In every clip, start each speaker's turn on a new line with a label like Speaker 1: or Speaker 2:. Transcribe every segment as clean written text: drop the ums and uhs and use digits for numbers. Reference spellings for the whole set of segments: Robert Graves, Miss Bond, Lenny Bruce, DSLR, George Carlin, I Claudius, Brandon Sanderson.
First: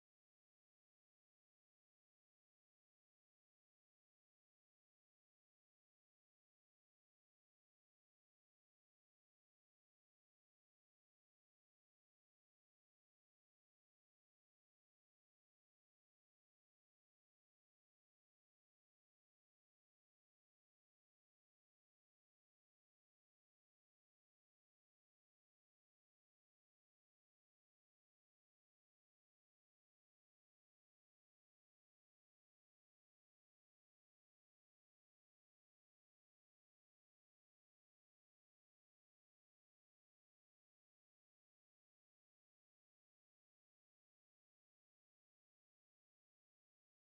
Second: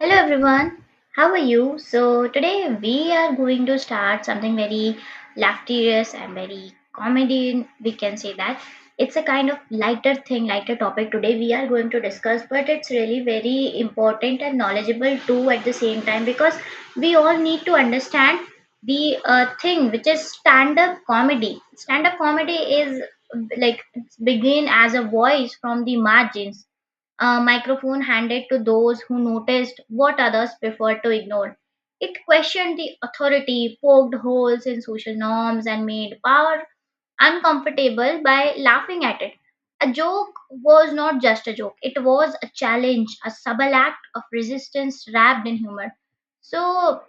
Speaker 1: Hello everyone, how are you? So today we are going to start something very laughterous and very comedy. We can say that it's a kind of lighter thing, lighter topic today we are going to discuss, but it's really very important and knowledgeable too at the same time because we all need to understand the thing which is stand up comedy. Stand up comedy is like it's begin as a voice from the margins, a microphone handed to those who noticed what others preferred to ignore. It questioned the authority, poked holes in social norms, and made power uncomfortable by laughing at it. A joke was not just a joke, it was a challenge, a subtle act of resistance wrapped in humor. So,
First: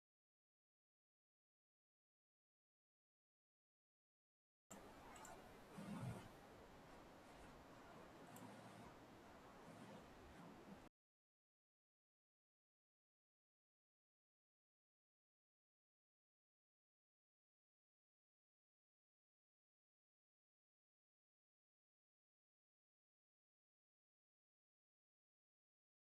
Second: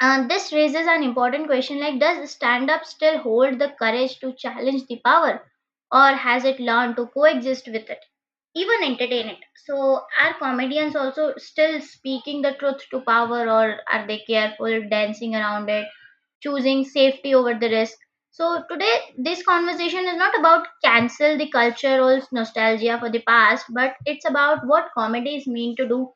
Speaker 1: uh, this raises an important question like, does stand up still hold the courage to challenge the power, or has it learned to coexist with it? Even entertain it? So are comedians also still speaking the truth to power, or are they careful dancing around it, choosing safety over the risk? So today this conversation is not about cancel the cultural nostalgia for the past, but it's about what comedies mean to do,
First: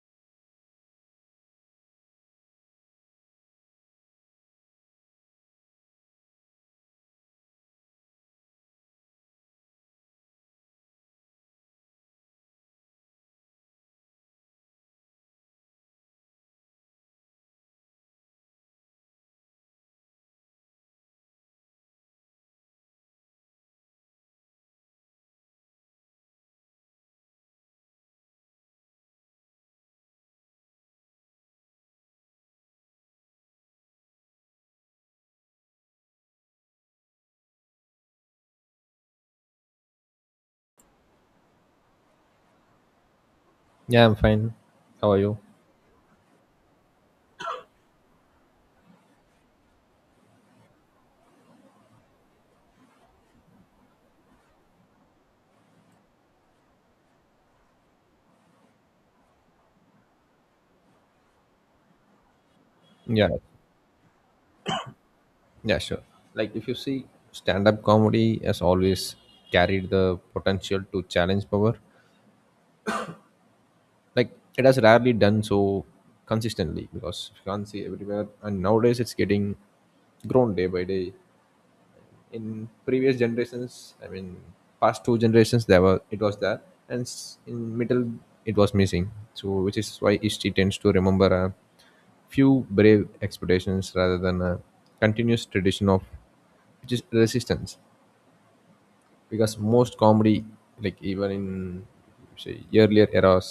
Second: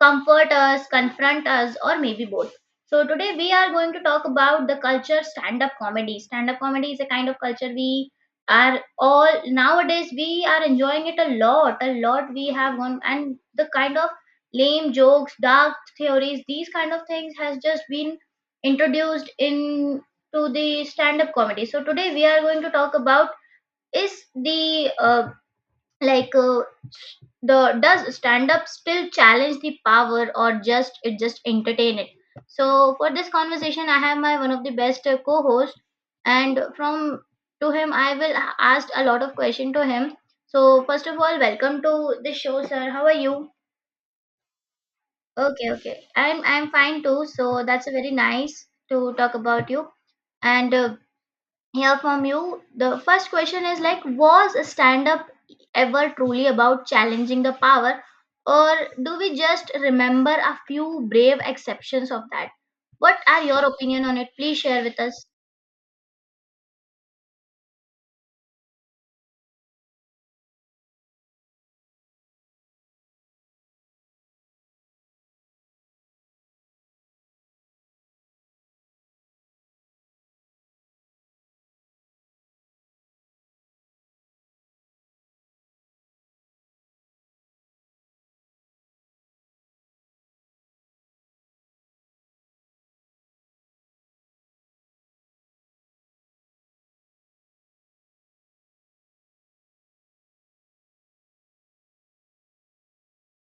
Speaker 1: comfort us, confront us, or maybe both. So today we are going to talk about the culture stand-up comedy. Stand-up comedy is a kind of culture we are all nowadays we are enjoying it a lot. A lot we have gone and the kind of lame jokes, dark theories, these kind of things has just been introduced into the stand-up comedy. So today we are going to talk about is the like the does stand-up still challenge the power or just it just entertain it? So for this conversation, I have my one of the best co-host, and from to him I will ask a lot of question to him. So first of all, welcome to the show, sir. How are you?
Speaker 2: Yeah, I'm fine. How are you?
Speaker 1: Okay, okay. I'm fine too. So that's a very nice to talk about you. And hear from you. The first question is like, was stand up ever truly about challenging the power, or do we just remember a few brave exceptions of that? What
Speaker 2: Yeah,
Speaker 1: are your opinion on it? Please share with us.
Speaker 2: yeah, sure. Like if you see, stand-up comedy has always carried the potential to challenge power. Like it has rarely done so consistently because you can't see everywhere, and nowadays it's getting grown day by day. In previous generations, I mean past two generations, there were it was there, and in middle it was missing, so which is why history tends to remember a few brave expeditions rather than a continuous tradition of, which is resistance, because most comedy, like even in say earlier eras,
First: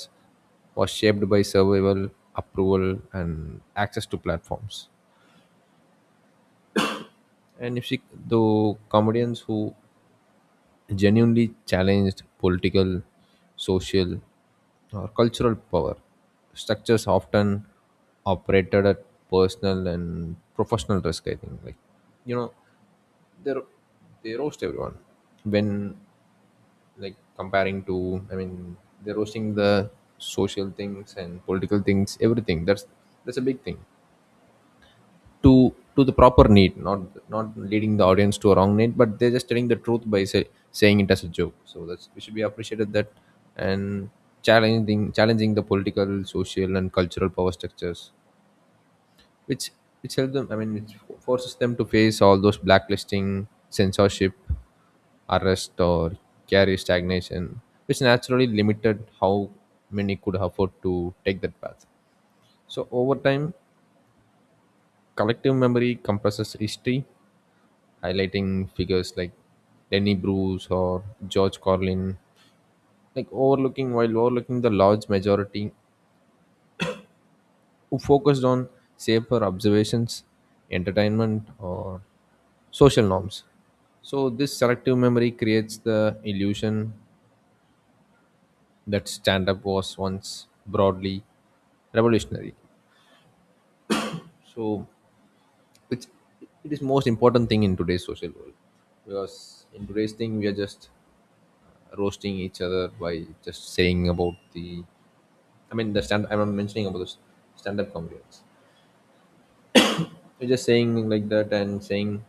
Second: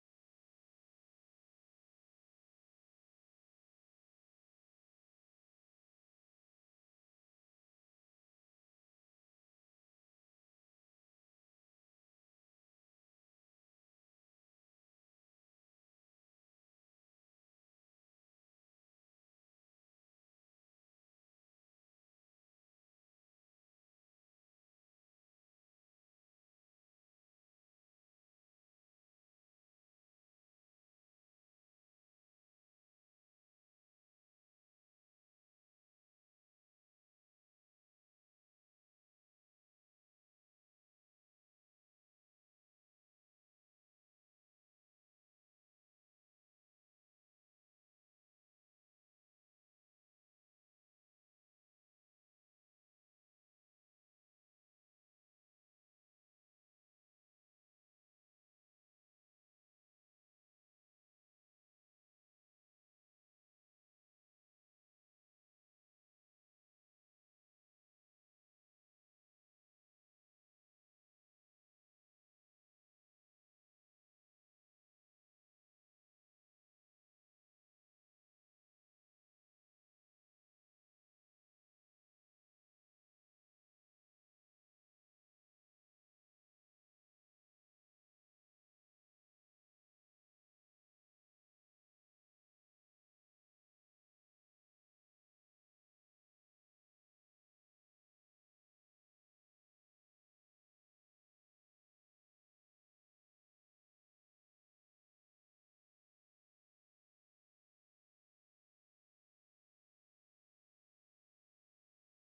Speaker 2: was shaped by survival, approval, and access to platforms. And if she, the comedians who genuinely challenged political, social, or cultural power structures often operated at personal and professional risk, I think. Like, you know, they they roast everyone. When, like comparing to, I mean, they're roasting the social things and political things, everything. That's a big thing to the proper need, not leading the audience to a wrong need, but they're just telling the truth by saying it as a joke. So that's, we should be appreciated that. And challenging the political, social, and cultural power structures, which which help them, I mean, which forces them to face all those blacklisting, censorship, arrest, or career stagnation, which naturally limited how many could afford to take that path. So over time, collective memory compresses history, highlighting figures like Lenny Bruce or George Carlin, like overlooking, while overlooking the large majority who focused on safer observations, entertainment, or social norms. So this selective memory creates the illusion that stand-up was once broadly revolutionary. So which, it is most important thing in today's social world, because in today's thing we are just roasting each other by just saying about the, I mean the stand I'm not mentioning about the stand up comedians. We're just saying like that, and saying,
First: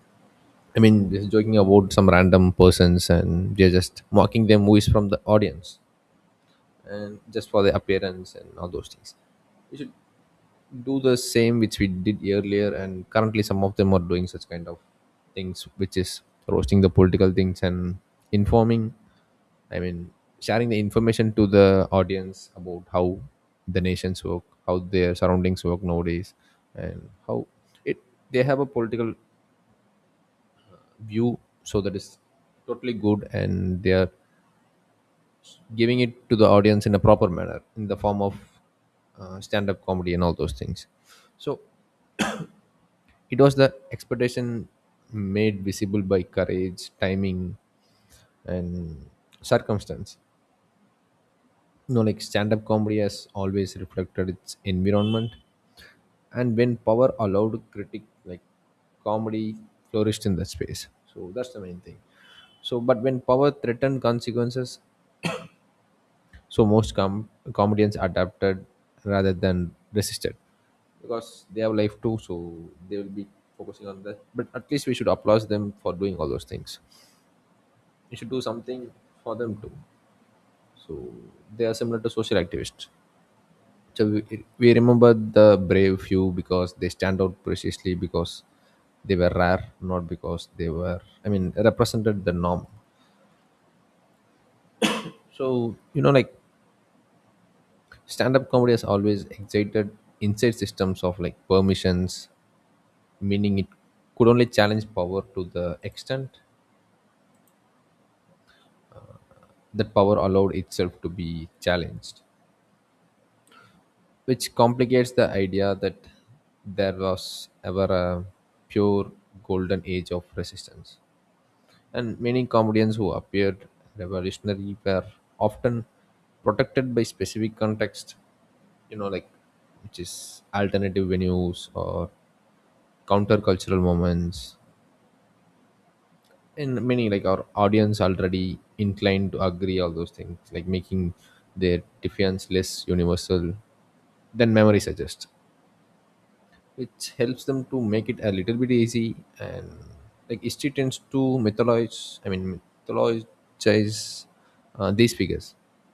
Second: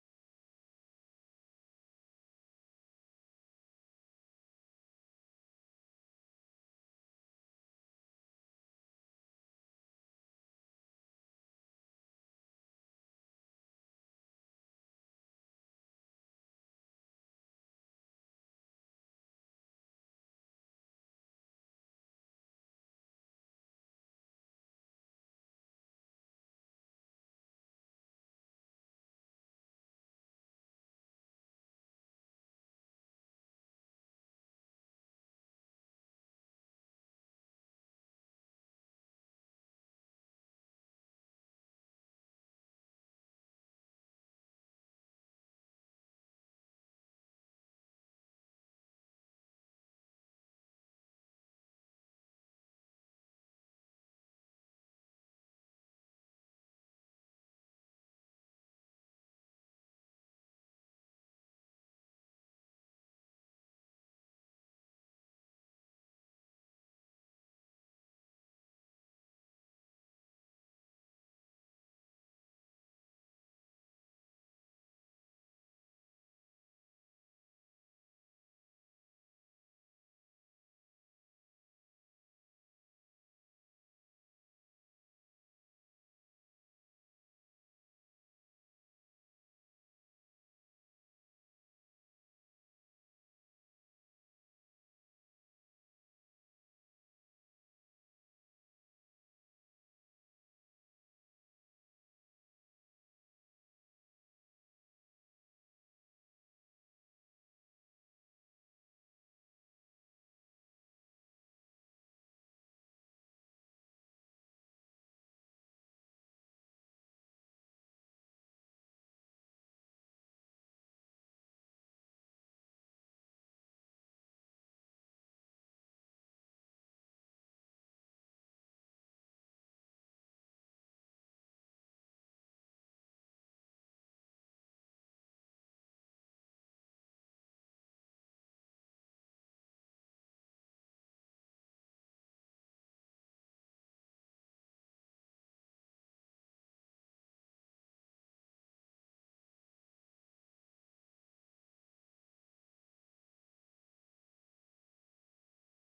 Speaker 2: I mean, just joking about some random persons and they're just mocking them who is from the audience, and just for their appearance and all those things. We should do the same which we did earlier, and currently some of them are doing such kind of things, which is roasting the political things and informing, I mean, sharing the information to the audience about how the nations work, how their surroundings work nowadays, and how it they have a political view. So that is totally good, and they are giving it to the audience in a proper manner in the form of stand-up comedy and all those things. So it was the expectation made visible by courage, timing, and circumstance. You know, like stand up comedy has always reflected its environment, and when power allowed critic, like comedy flourished in that space. So that's the main thing. So, but when power threatened consequences, so most comedians adapted rather than resisted, because they have life too, so they will be focusing on that. But at least we should applaud them for doing all those things. We should do something for them too. So they are similar to social activists. So we remember the brave few because they stand out precisely because they were rare, not because they, were I mean, represented the norm. So you know, like stand-up comedy has always excited inside systems of like permissions, meaning it could only challenge power to the extent that power allowed itself to be challenged, which complicates the idea that there was ever a pure golden age of resistance. And many comedians who appeared revolutionary were often protected by specific context, you know, like which is alternative venues or countercultural moments, and many, like our audience already inclined to agree all those things, like making their defiance less universal than memory suggests, which helps them to make it a little bit easy. And like history tends to mythologize these figures,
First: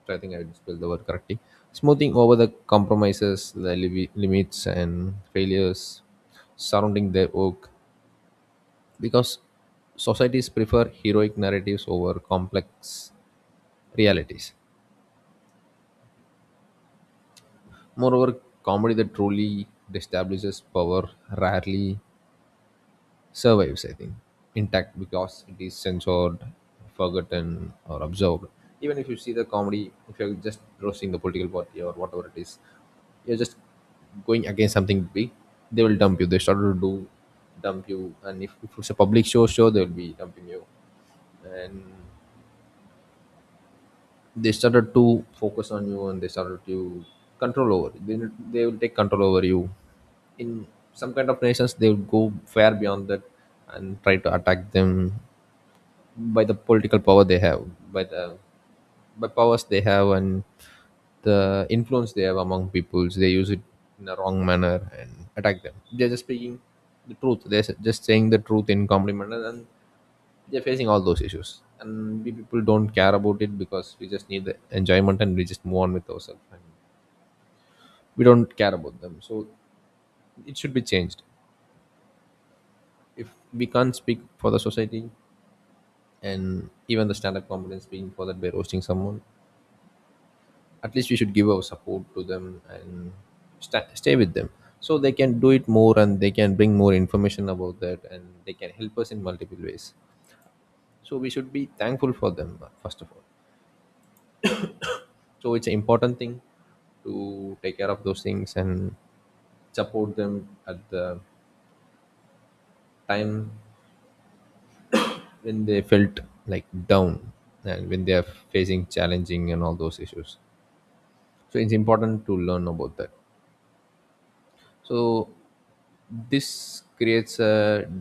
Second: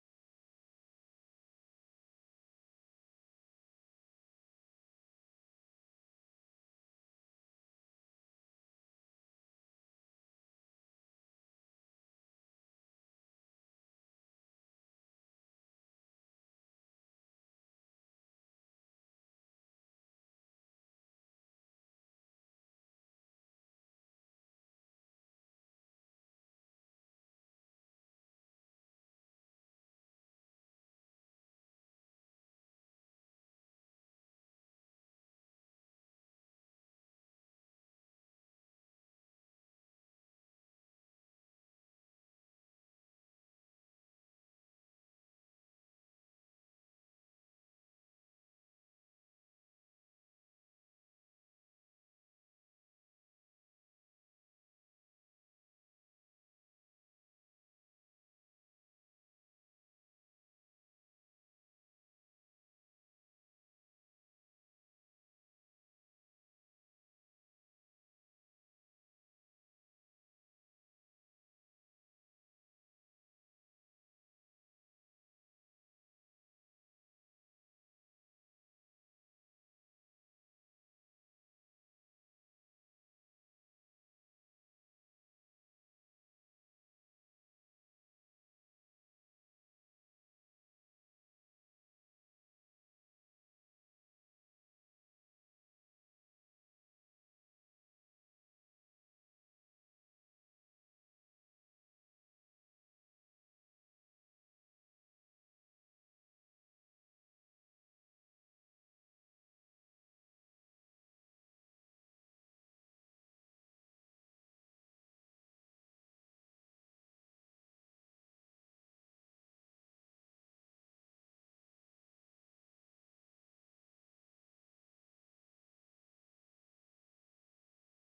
Speaker 2: so I think I would spell the word correctly, smoothing over the compromises, the limits and failures surrounding their work, because societies prefer heroic narratives over complex realities. Moreover, comedy that truly establishes power rarely survives, I think, intact, because it is censored, forgotten, or absorbed. Even if you see the comedy, if you're just roasting the political party or whatever it is, you're just going against something big, they will dump you. They started to do, dump you, and if it's a public show they'll be dumping you. And they started to focus on you and they started to control over they will take control over you. In some kind of nations, they will go far beyond that and try to attack them by the political power they have, by the, by powers they have, and the influence they have among peoples. They use it in a wrong manner and attack them. They're just speaking the truth. They're just saying the truth in compliment, and they're facing all those issues. And we people don't care about it, because we just need the enjoyment and we just move on with ourselves. And we don't care about them. So it should be changed. If we can't speak for the society, and even the standard comedy is being for that by roasting someone, at least we should give our support to them and stay with them, so they can do it more and they can bring more information about that and they can help us in multiple ways. So we should be thankful for them, first of all. So it's an important thing to take care of those things and support them at the time when they felt like down, and when they are facing challenging and all those issues. So it's important to learn about that. So this creates a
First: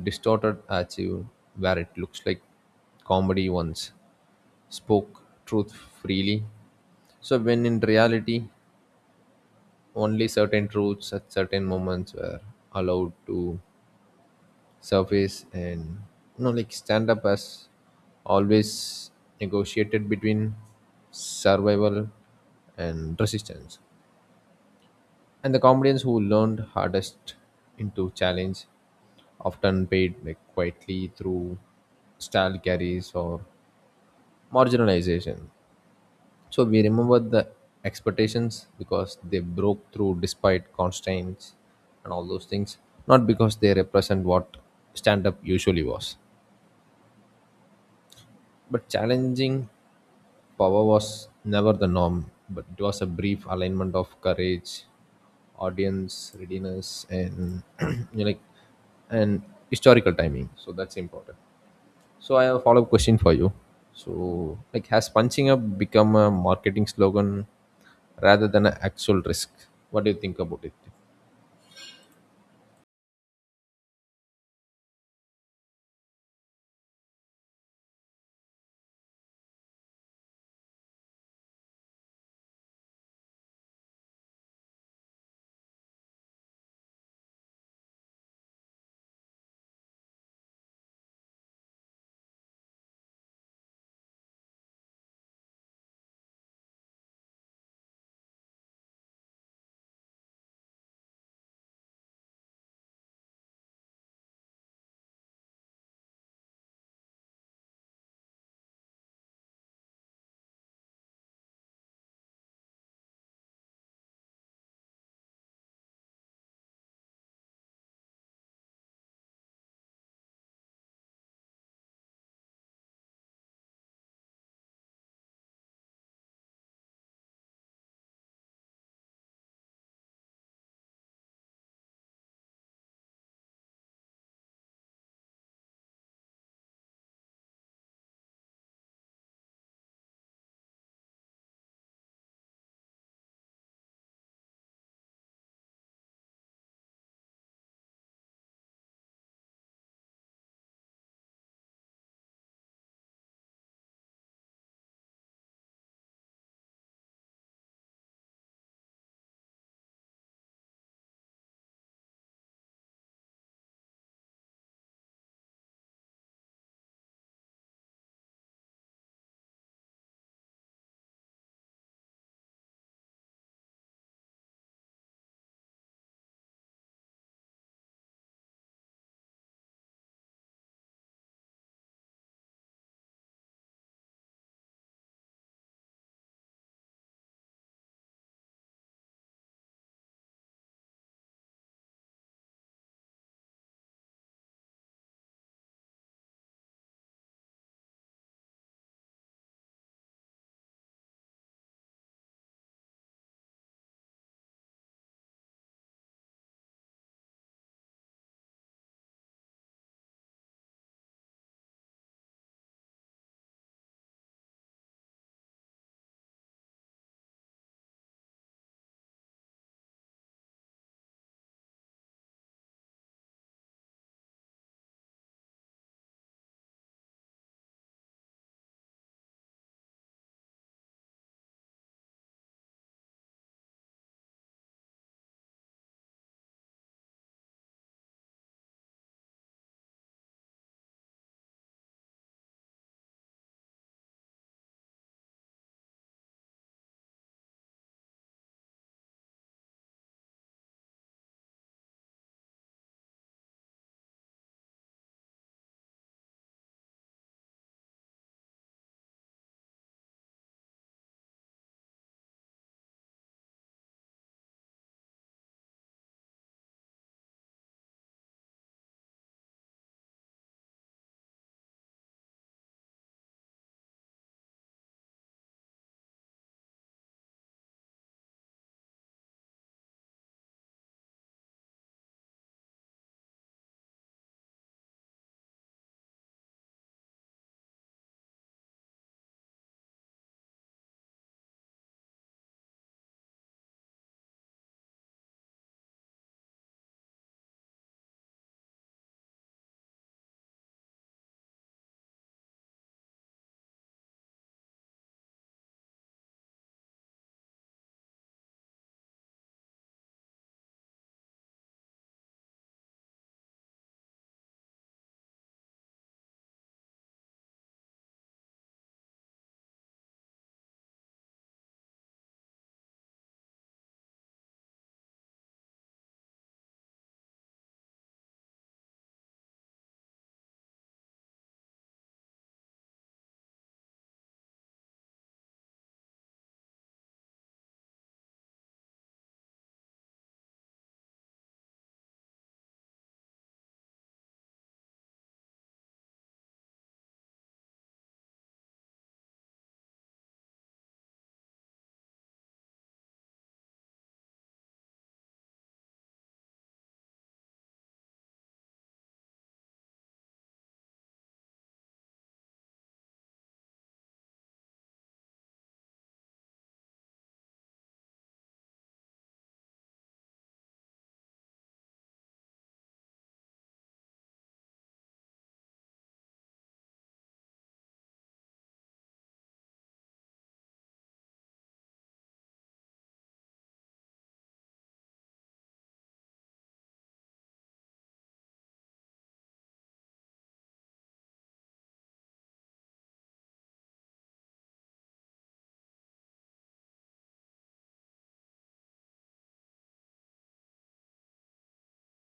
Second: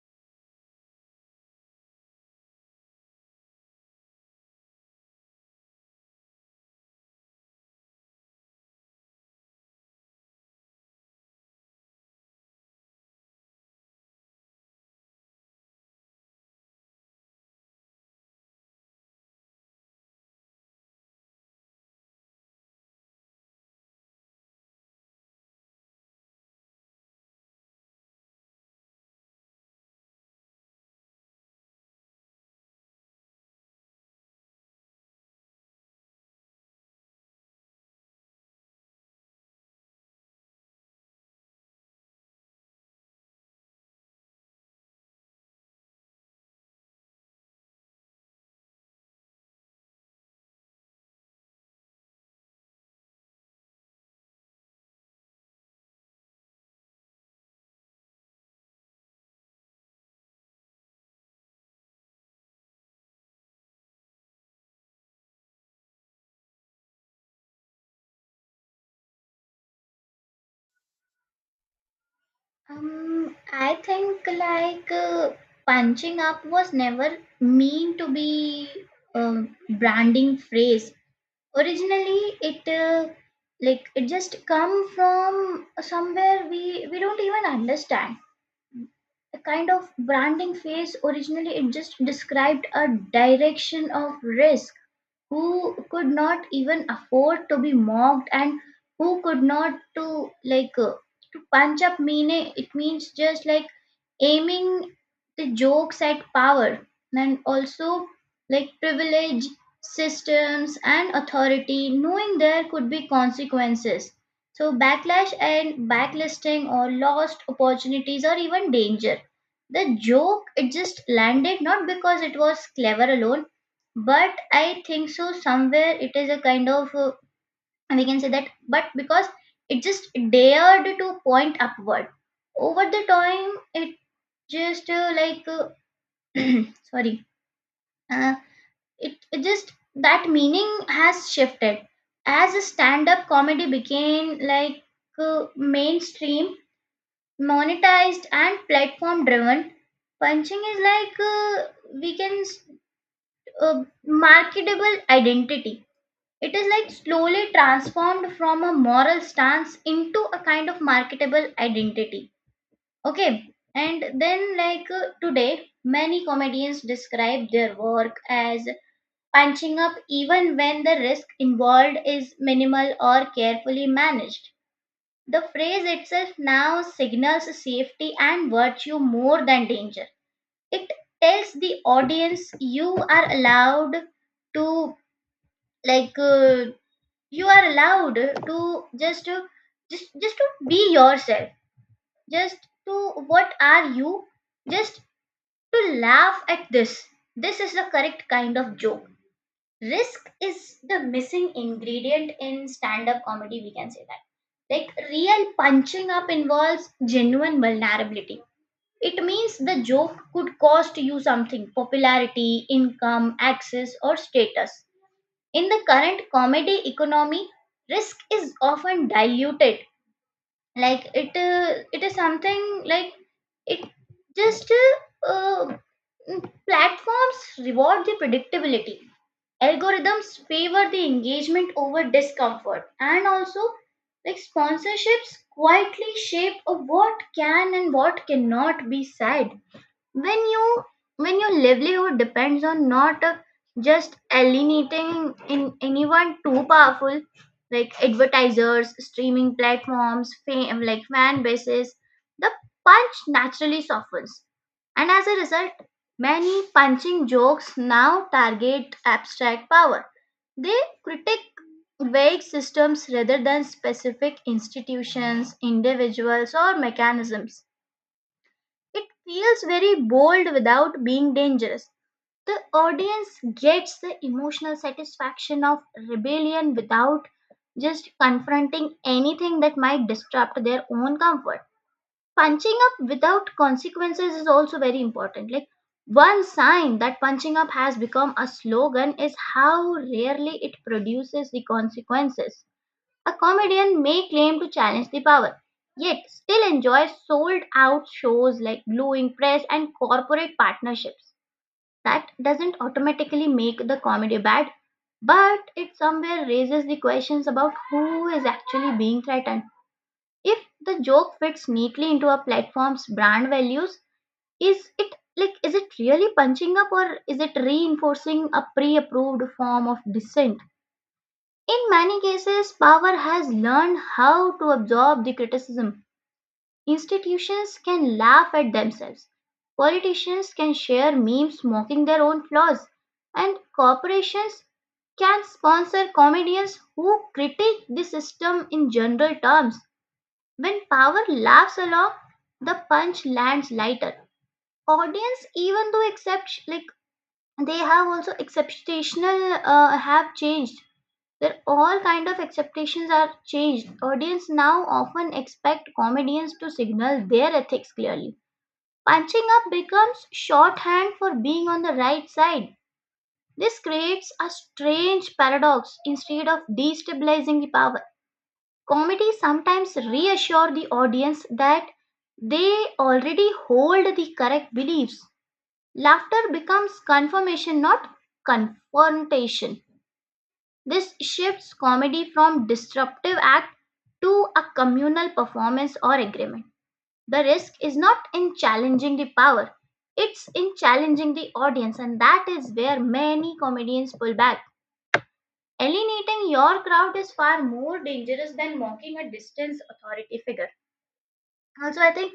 Speaker 2: distorted achieve, where it looks like comedy once spoke truth freely. So when in reality, only certain truths at certain moments were allowed to surface. And you know, like stand up as always negotiated between survival and resistance. And the comedians who learned hardest into challenge often paid, like, quietly through style carries or marginalization. So we remember the expectations because they broke through despite constraints and all those things, not because they represent what stand up usually was. But challenging power was never the norm, but it was a brief alignment of courage, audience readiness, and you know, like and historical timing. So that's important. So I have a follow-up question for you. So like, has punching up become a marketing slogan rather than an actual risk? What do you think about it?
Speaker 1: I think punching up was never mean to be a branding phrase. Originally, it just come from somewhere we don't even understand a kind of branding phase, originally it just described a direction of risk, who could not even afford to be mocked and who could not to like uh, to punch up, meaning it means just like aiming the jokes at power and also like privilege systems and authority, knowing there could be consequences, so backlash and backlisting or lost opportunities or even danger. The joke it just landed not because it was clever alone, but I think so somewhere it is a kind of we can say that, but because it just dared to point upward. Over the time it just sorry uh, it, it just that meaning has shifted as stand-up comedy became like mainstream, monetized and platform driven. Punching is like we can s- marketable identity. It is like slowly transformed from a moral stance into a kind of marketable identity. Okay, and then today, many comedians describe their work as punching up even when the risk involved is minimal or carefully managed. The phrase itself now signals safety and virtue more than danger. It tells the audience you are allowed to like uh, you are allowed to just to be yourself. Just to what are you? Just to laugh at this. This is the correct kind of joke. Risk is the missing ingredient in stand up comedy, we can say that. Like, real punching up involves genuine vulnerability. It means the joke could cost you something, popularity, income, access, or status. In the current comedy economy, risk is often diluted, like it it is something like it just uh, uh, mm, platforms reward the predictability, algorithms favor the engagement over discomfort, and also like sponsorships quietly shape of what can and what cannot be said. When you when your livelihood depends on not just alienating in anyone too powerful, like advertisers, streaming platforms, fame like fan bases, the punch naturally softens. And as a result, many punching jokes now target abstract power, they critique vague systems rather than specific institutions, individuals or mechanisms. It feels very bold without being dangerous. The audience gets the emotional satisfaction of rebellion without just confronting anything that might disrupt their own comfort. Punching up without consequences is also very important. Like one sign that punching up has become a slogan is how rarely it produces the consequences. A comedian may claim to challenge the power, yet still enjoys sold out shows, like gluing press and corporate partnerships. That doesn't automatically make the comedy bad, but it somewhere raises the questions about who is actually being threatened. If the joke fits neatly into a platform's brand values, is it like is it really punching up, or is it reinforcing a pre-approved form of dissent? In many cases, power has learned how to absorb the criticism. Institutions can laugh at themselves. Politicians can share memes mocking their own flaws. And corporations can sponsor comedians who critique the system in general terms. When power laughs along, the punch lands lighter. Audience, even though except like they have also exceptional have changed where all kind of expectations are changed. Audience now often expect comedians to signal their ethics clearly. Punching up becomes shorthand for being on the right side. This creates a strange paradox, instead of destabilizing the power. Comedy sometimes reassures the audience that they already hold the correct beliefs. Laughter becomes confirmation, not confrontation. This shifts comedy from disruptive act to a communal performance or agreement. The risk is not in challenging the power, it's in challenging the audience, and that is where many comedians pull back. Alienating your crowd is far more dangerous than mocking a distant authority figure. Also, I think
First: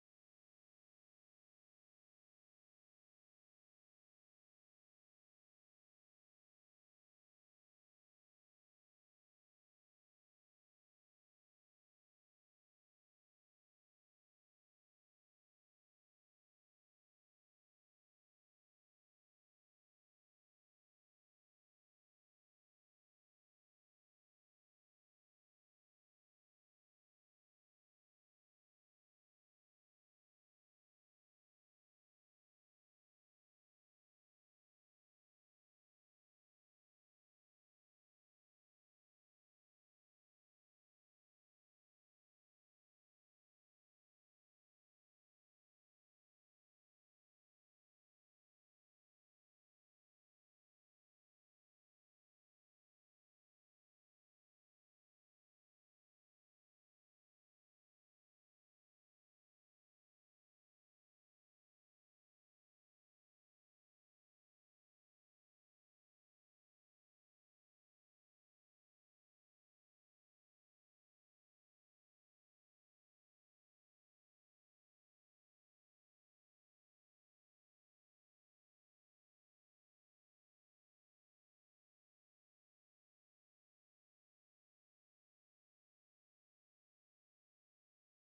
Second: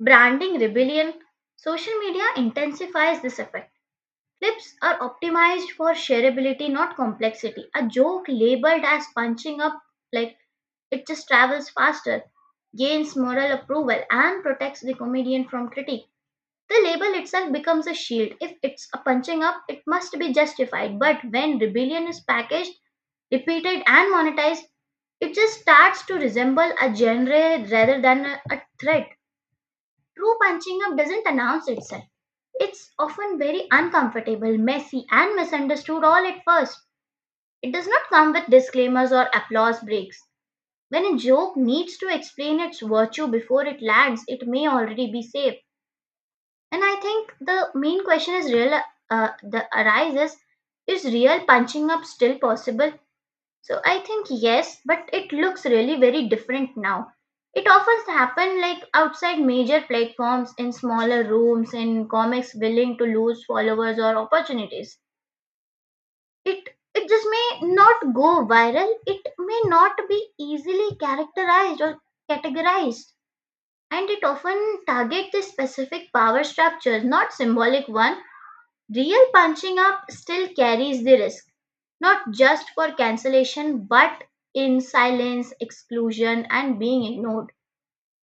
Speaker 1: branding rebellion, social media intensifies this effect. Clips are optimized for shareability, not complexity. A joke labeled as punching up, like it just travels faster, gains moral approval, and protects the comedian from critique. The label itself becomes a shield. If it's a punching up, it must be justified. But when rebellion is packaged, repeated, and monetized, it just starts to resemble a genre rather than a threat. True punching up doesn't announce itself. It's often very uncomfortable, messy, and misunderstood all at first. It does not come with disclaimers or applause breaks. When a joke needs to explain its virtue before it lands, it may already be safe. And I think the main question is real the arises is real punching up still possible? So I think yes, but it looks really very different now. It often happens like outside major platforms, in smaller rooms, in comics willing to lose followers or opportunities. It it just may not go viral. It may not be easily characterized or categorized. And it often targets the specific power structures, not symbolic one. Real punching up still carries the risk, not just for cancellation, but in silence, exclusion, and being ignored.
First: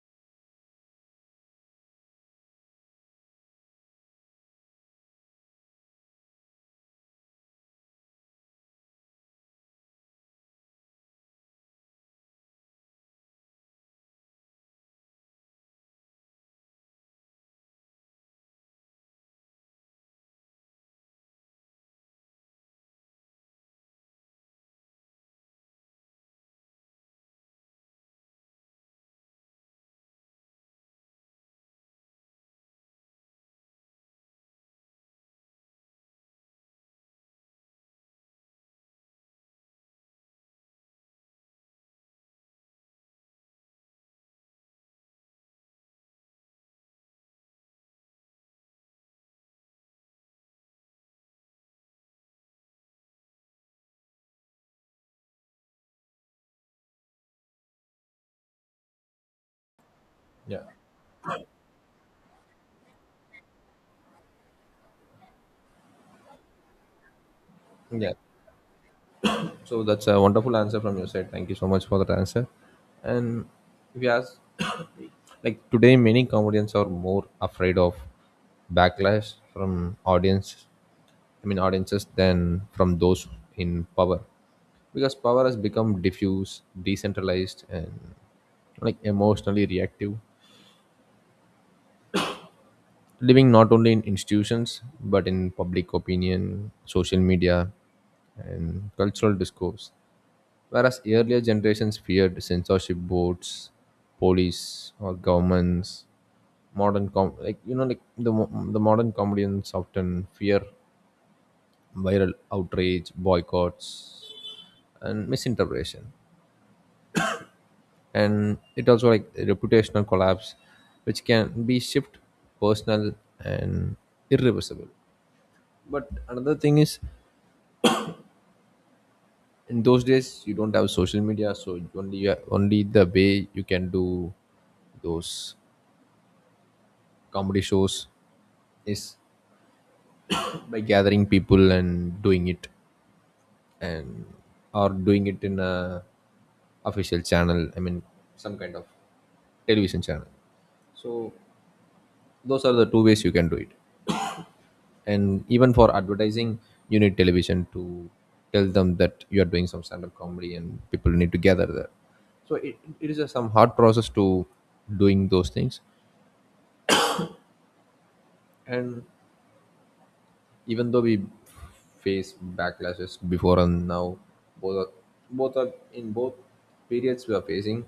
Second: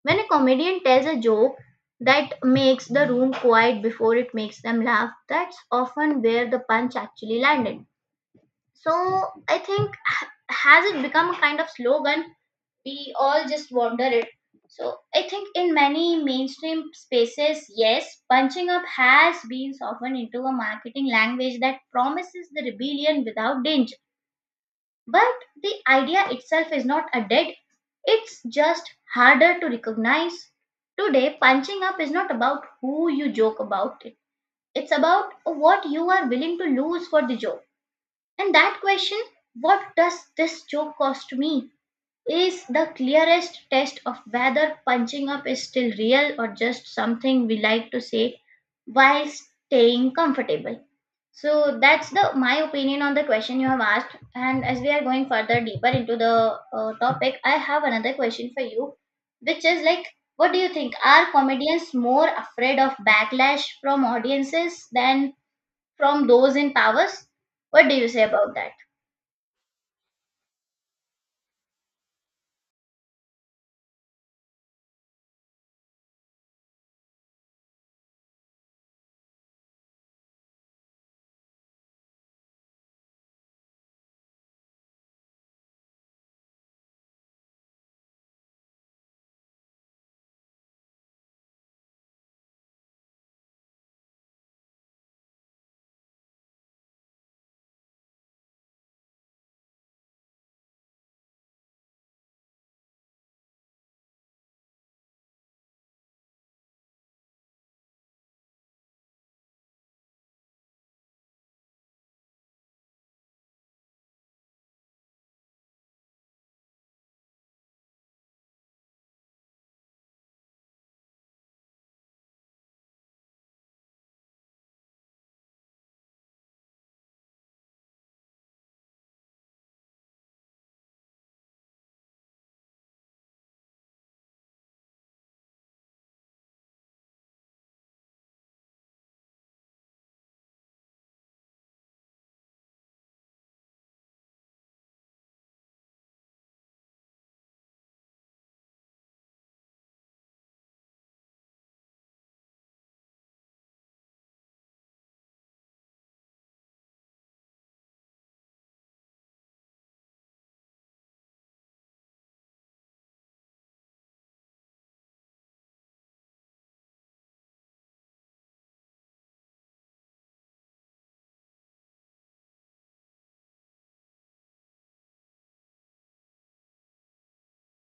Speaker 1: When a comedian tells a joke that makes the room quiet before it makes them laugh, that's often where the punch actually landed. So I think has it become a kind of slogan we all just wander it. So I think in many mainstream spaces, yes, punching up has been softened into a marketing language that promises the rebellion without danger. But the idea itself is not a dead, it's just harder to recognize. Today, punching up is not about who you joke about it. It's about what you are willing to lose for the joke. And that question, what does this joke cost me? Is the clearest test of whether punching up is still real or just something we like to say while staying comfortable. So that's the my opinion on the question you have asked. And as we are going further deeper into the topic, I have another question for you, which is like, what do
Speaker 2: Yeah.
Speaker 1: you think? Are comedians more afraid of backlash from audiences than from those in powers? What do you
Speaker 2: Yeah.
Speaker 1: say about that?
Speaker 2: So that's a wonderful answer from your side. Thank you so much for that answer. And if you ask, like today, many comedians are more afraid of backlash from audience, I mean, audiences, than from those in power, because power has become diffuse, decentralized, and like emotionally reactive, living not only in institutions but in public opinion, social media, and cultural discourse. Whereas earlier generations feared censorship boards, police, or governments, modern com, like you know, like the modern comedians often fear viral outrage, boycotts, and misinterpretation, and it also like reputational collapse, which can be shift personal and irreversible. But another thing is, in those days you don't have social media, so only the way you can do those comedy shows is by gathering people and doing it, and or doing it in a official channel, I mean, some kind of television channel. So those are the two ways you can do it. And even for advertising, you need television to tell them that you are doing some stand-up comedy and people need to gather there. So it is a some hard process to doing those things. And even though we face backlashes before and now, both are, both are in both periods we are facing.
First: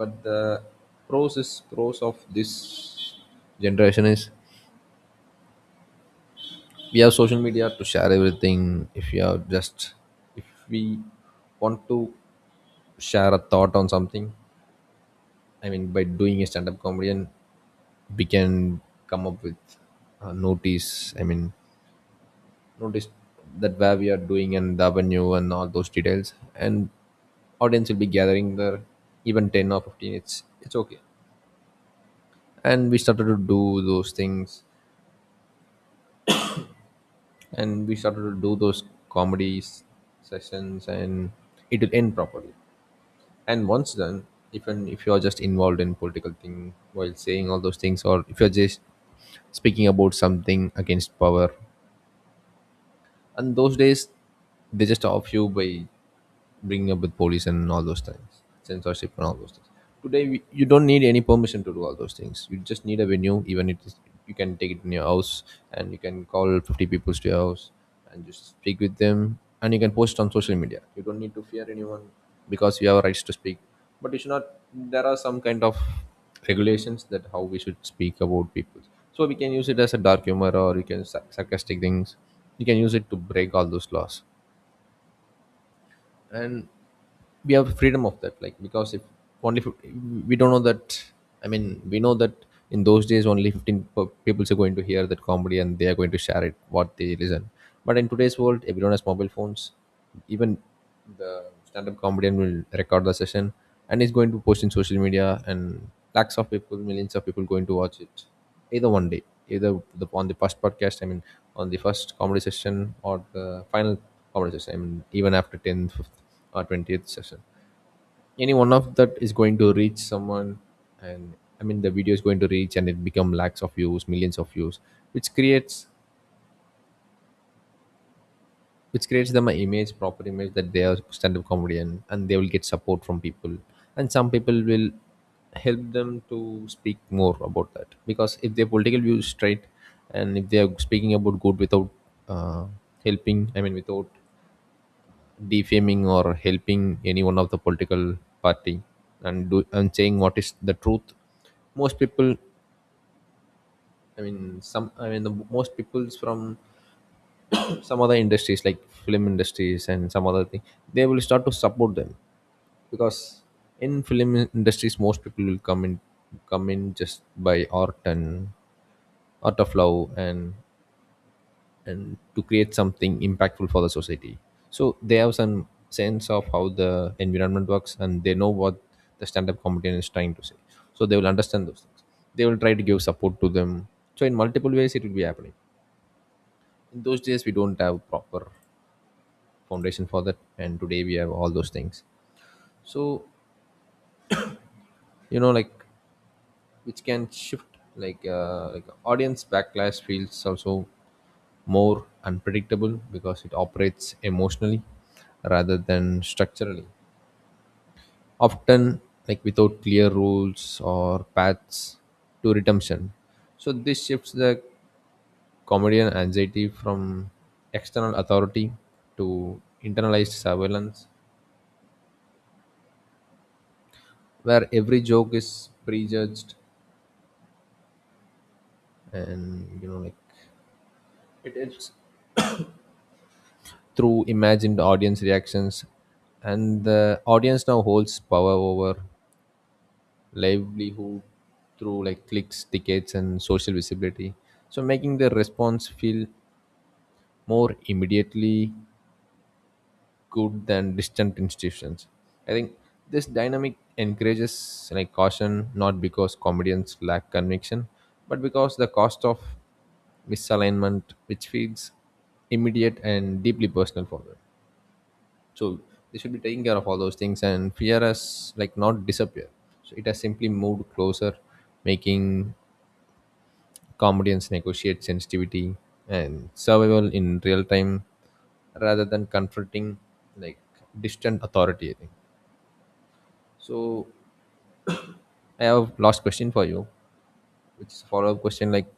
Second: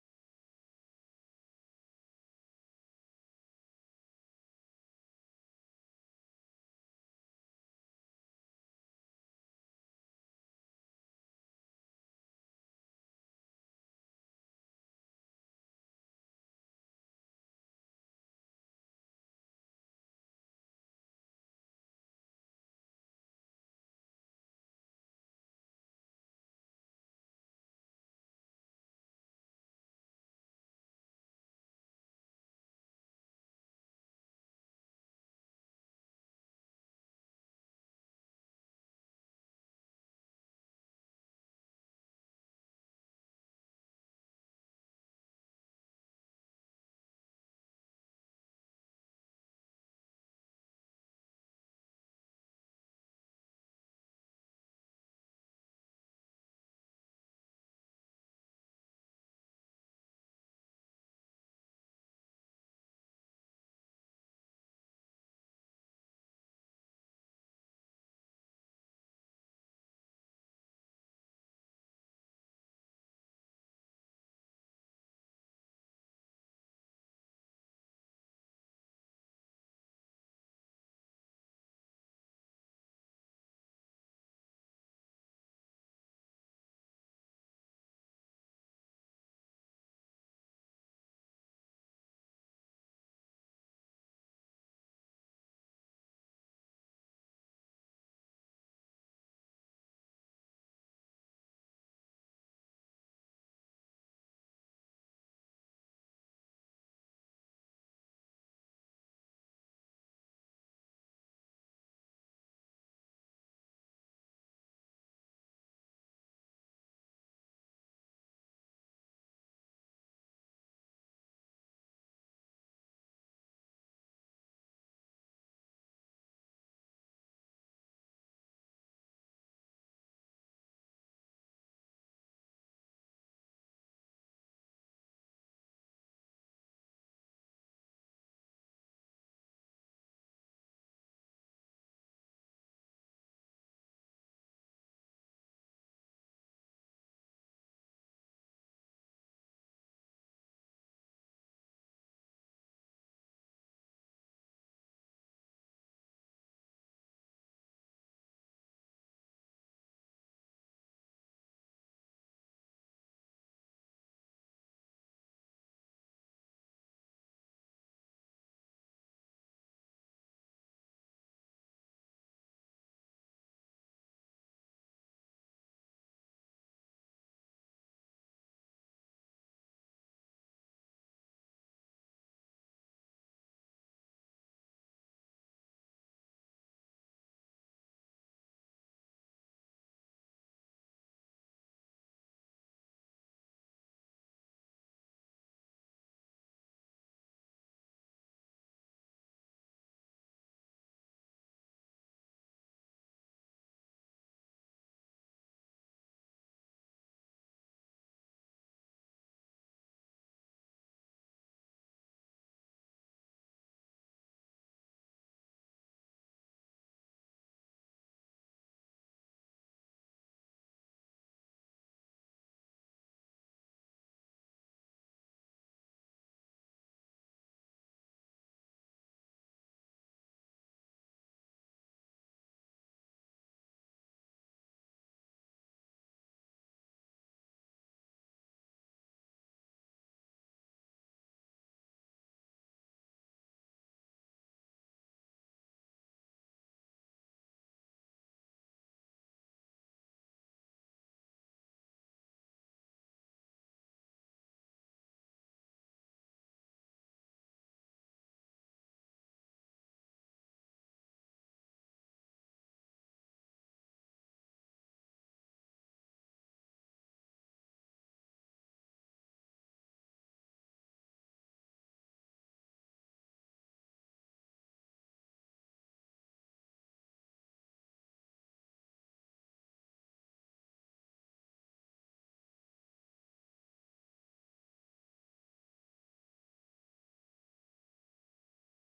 Speaker 2: But the pros of this generation is, we have social media to share everything. If you are just, if we want to share a thought on something, I mean, by doing a stand-up comedian, we can come up with a notice I mean notice that where we are doing and the avenue and all those details, and audience will be gathering there, even 10 or 15, it's okay. And we started to do those things, and we started to do those comedies sessions, and it will end properly. And once done, even if you are just involved in political thing while saying all those things, or if you're just speaking about something against power. And those days, they just off you by bringing up with police and all those things, censorship and all those things. Today, we, you don't need any permission to do all those things. You just need a venue, even it is, you can take it in your house and you can call 50 people to your house and just speak with them, and you can post on social media. You don't need to fear anyone because you have rights to speak. But you should not, there are some kind of regulations that how we should speak about people, so we can use it as a dark humor, or you can sarcastic things, you can use it to break all those laws. And we have freedom of that, like, because if only fif- we don't know that, I mean, we know that in those days only 15 people are going to hear that comedy and they are going to share it what they listen. But in today's world everyone has mobile phones. Even the stand-up comedian will record the session and is going to post in social media, and lakhs of people, millions of people going to watch it, either one day, either on the first podcast, I mean on the first comedy session, or the final comedy session, I mean even after 10th or 20th session, any one of that is going to reach someone. And I mean the video is going to reach and it become lakhs of views, millions of views, which creates, which creates them an image, proper image, that they are stand-up comedian, and they will get support from people. And some people will help them to speak more about that, because if their political view is straight, and if they are speaking about good without uh, helping, I mean without defaming or helping any one of the political party, and do and saying what is the truth, most people, I mean some, I mean the most people's from some other industries like film industries and some other thing, they will start to support them. Because in film industries most people will come in, come in just by art, and art of love, and to create something impactful for the society. So they have some sense of how the environment works, and they know what the stand-up comedian is trying to say, so they will understand those things, they will try to give support to them. So in multiple ways it will be happening. In those days we don't have proper foundation for that, and today we have all those things. So, you know, like, which can shift, like, like audience backlash feels also more unpredictable because it operates emotionally rather than structurally, often, like without clear rules or paths to redemption. So this shifts the comedian anxiety from external authority to internalized surveillance, where every joke is prejudged, and, you know, like, it helps through imagined audience reactions. And the audience now holds power over livelihood through like clicks, tickets, and social visibility, so making their response feel more immediately good than distant institutions. I think this dynamic encourages like caution, not because comedians lack conviction, but because the cost of misalignment, which feels immediate and deeply personal for them. So they should be taking care of all those things, and fear has like not disappeared, so it has simply moved closer, making comedians negotiate sensitivity and survival in real time rather than confronting like distant authority, I think. So I have last question for you, which is a follow-up question, like,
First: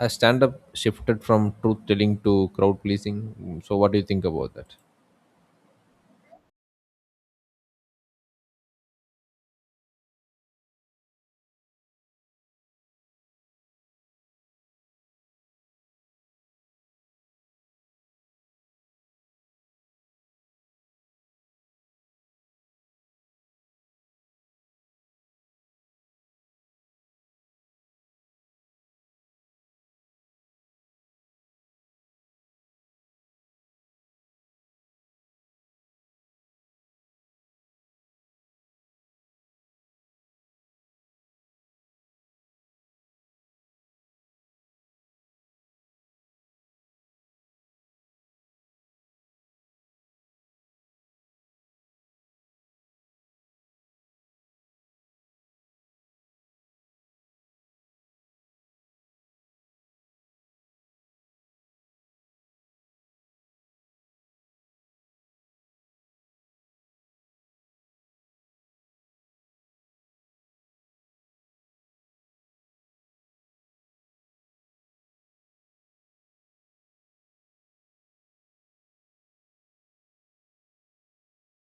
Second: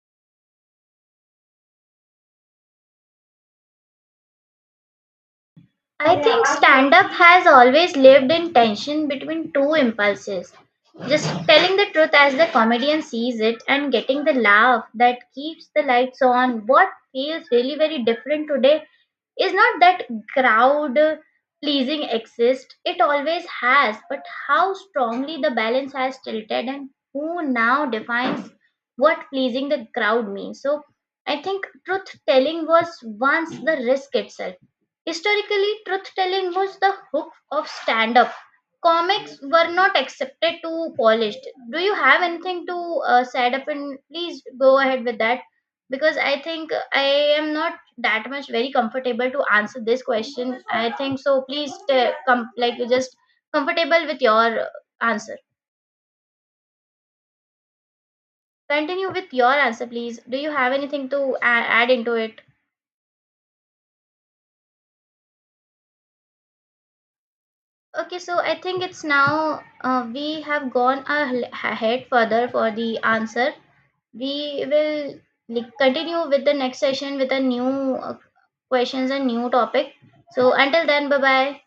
Speaker 2: has stand-up shifted from truth telling to crowd pleasing? Mm, so what do you think about that?
Speaker 1: I think stand up has always lived in tension between two impulses. Just telling the truth as the comedian sees it, and getting the laugh that keeps the lights on. What feels really very different today is not that crowd pleasing exist? It always has, but how strongly the balance has tilted and who now defines what pleasing the crowd means. So I think truth telling was once the risk itself. Historically truth telling was the hook of stand up. Comics were not accepted to polished. Do you have anything to set up and please go ahead with that, because I think I am not that much very comfortable to answer this question. I think so. Please come like you just comfortable with your answer. Continue with your answer, please. Do you have anything to add into it? Okay, so I think it's now we have gone ahead further for the answer. We will like, continue with the next session with a new questions and new topic. So until then, bye bye.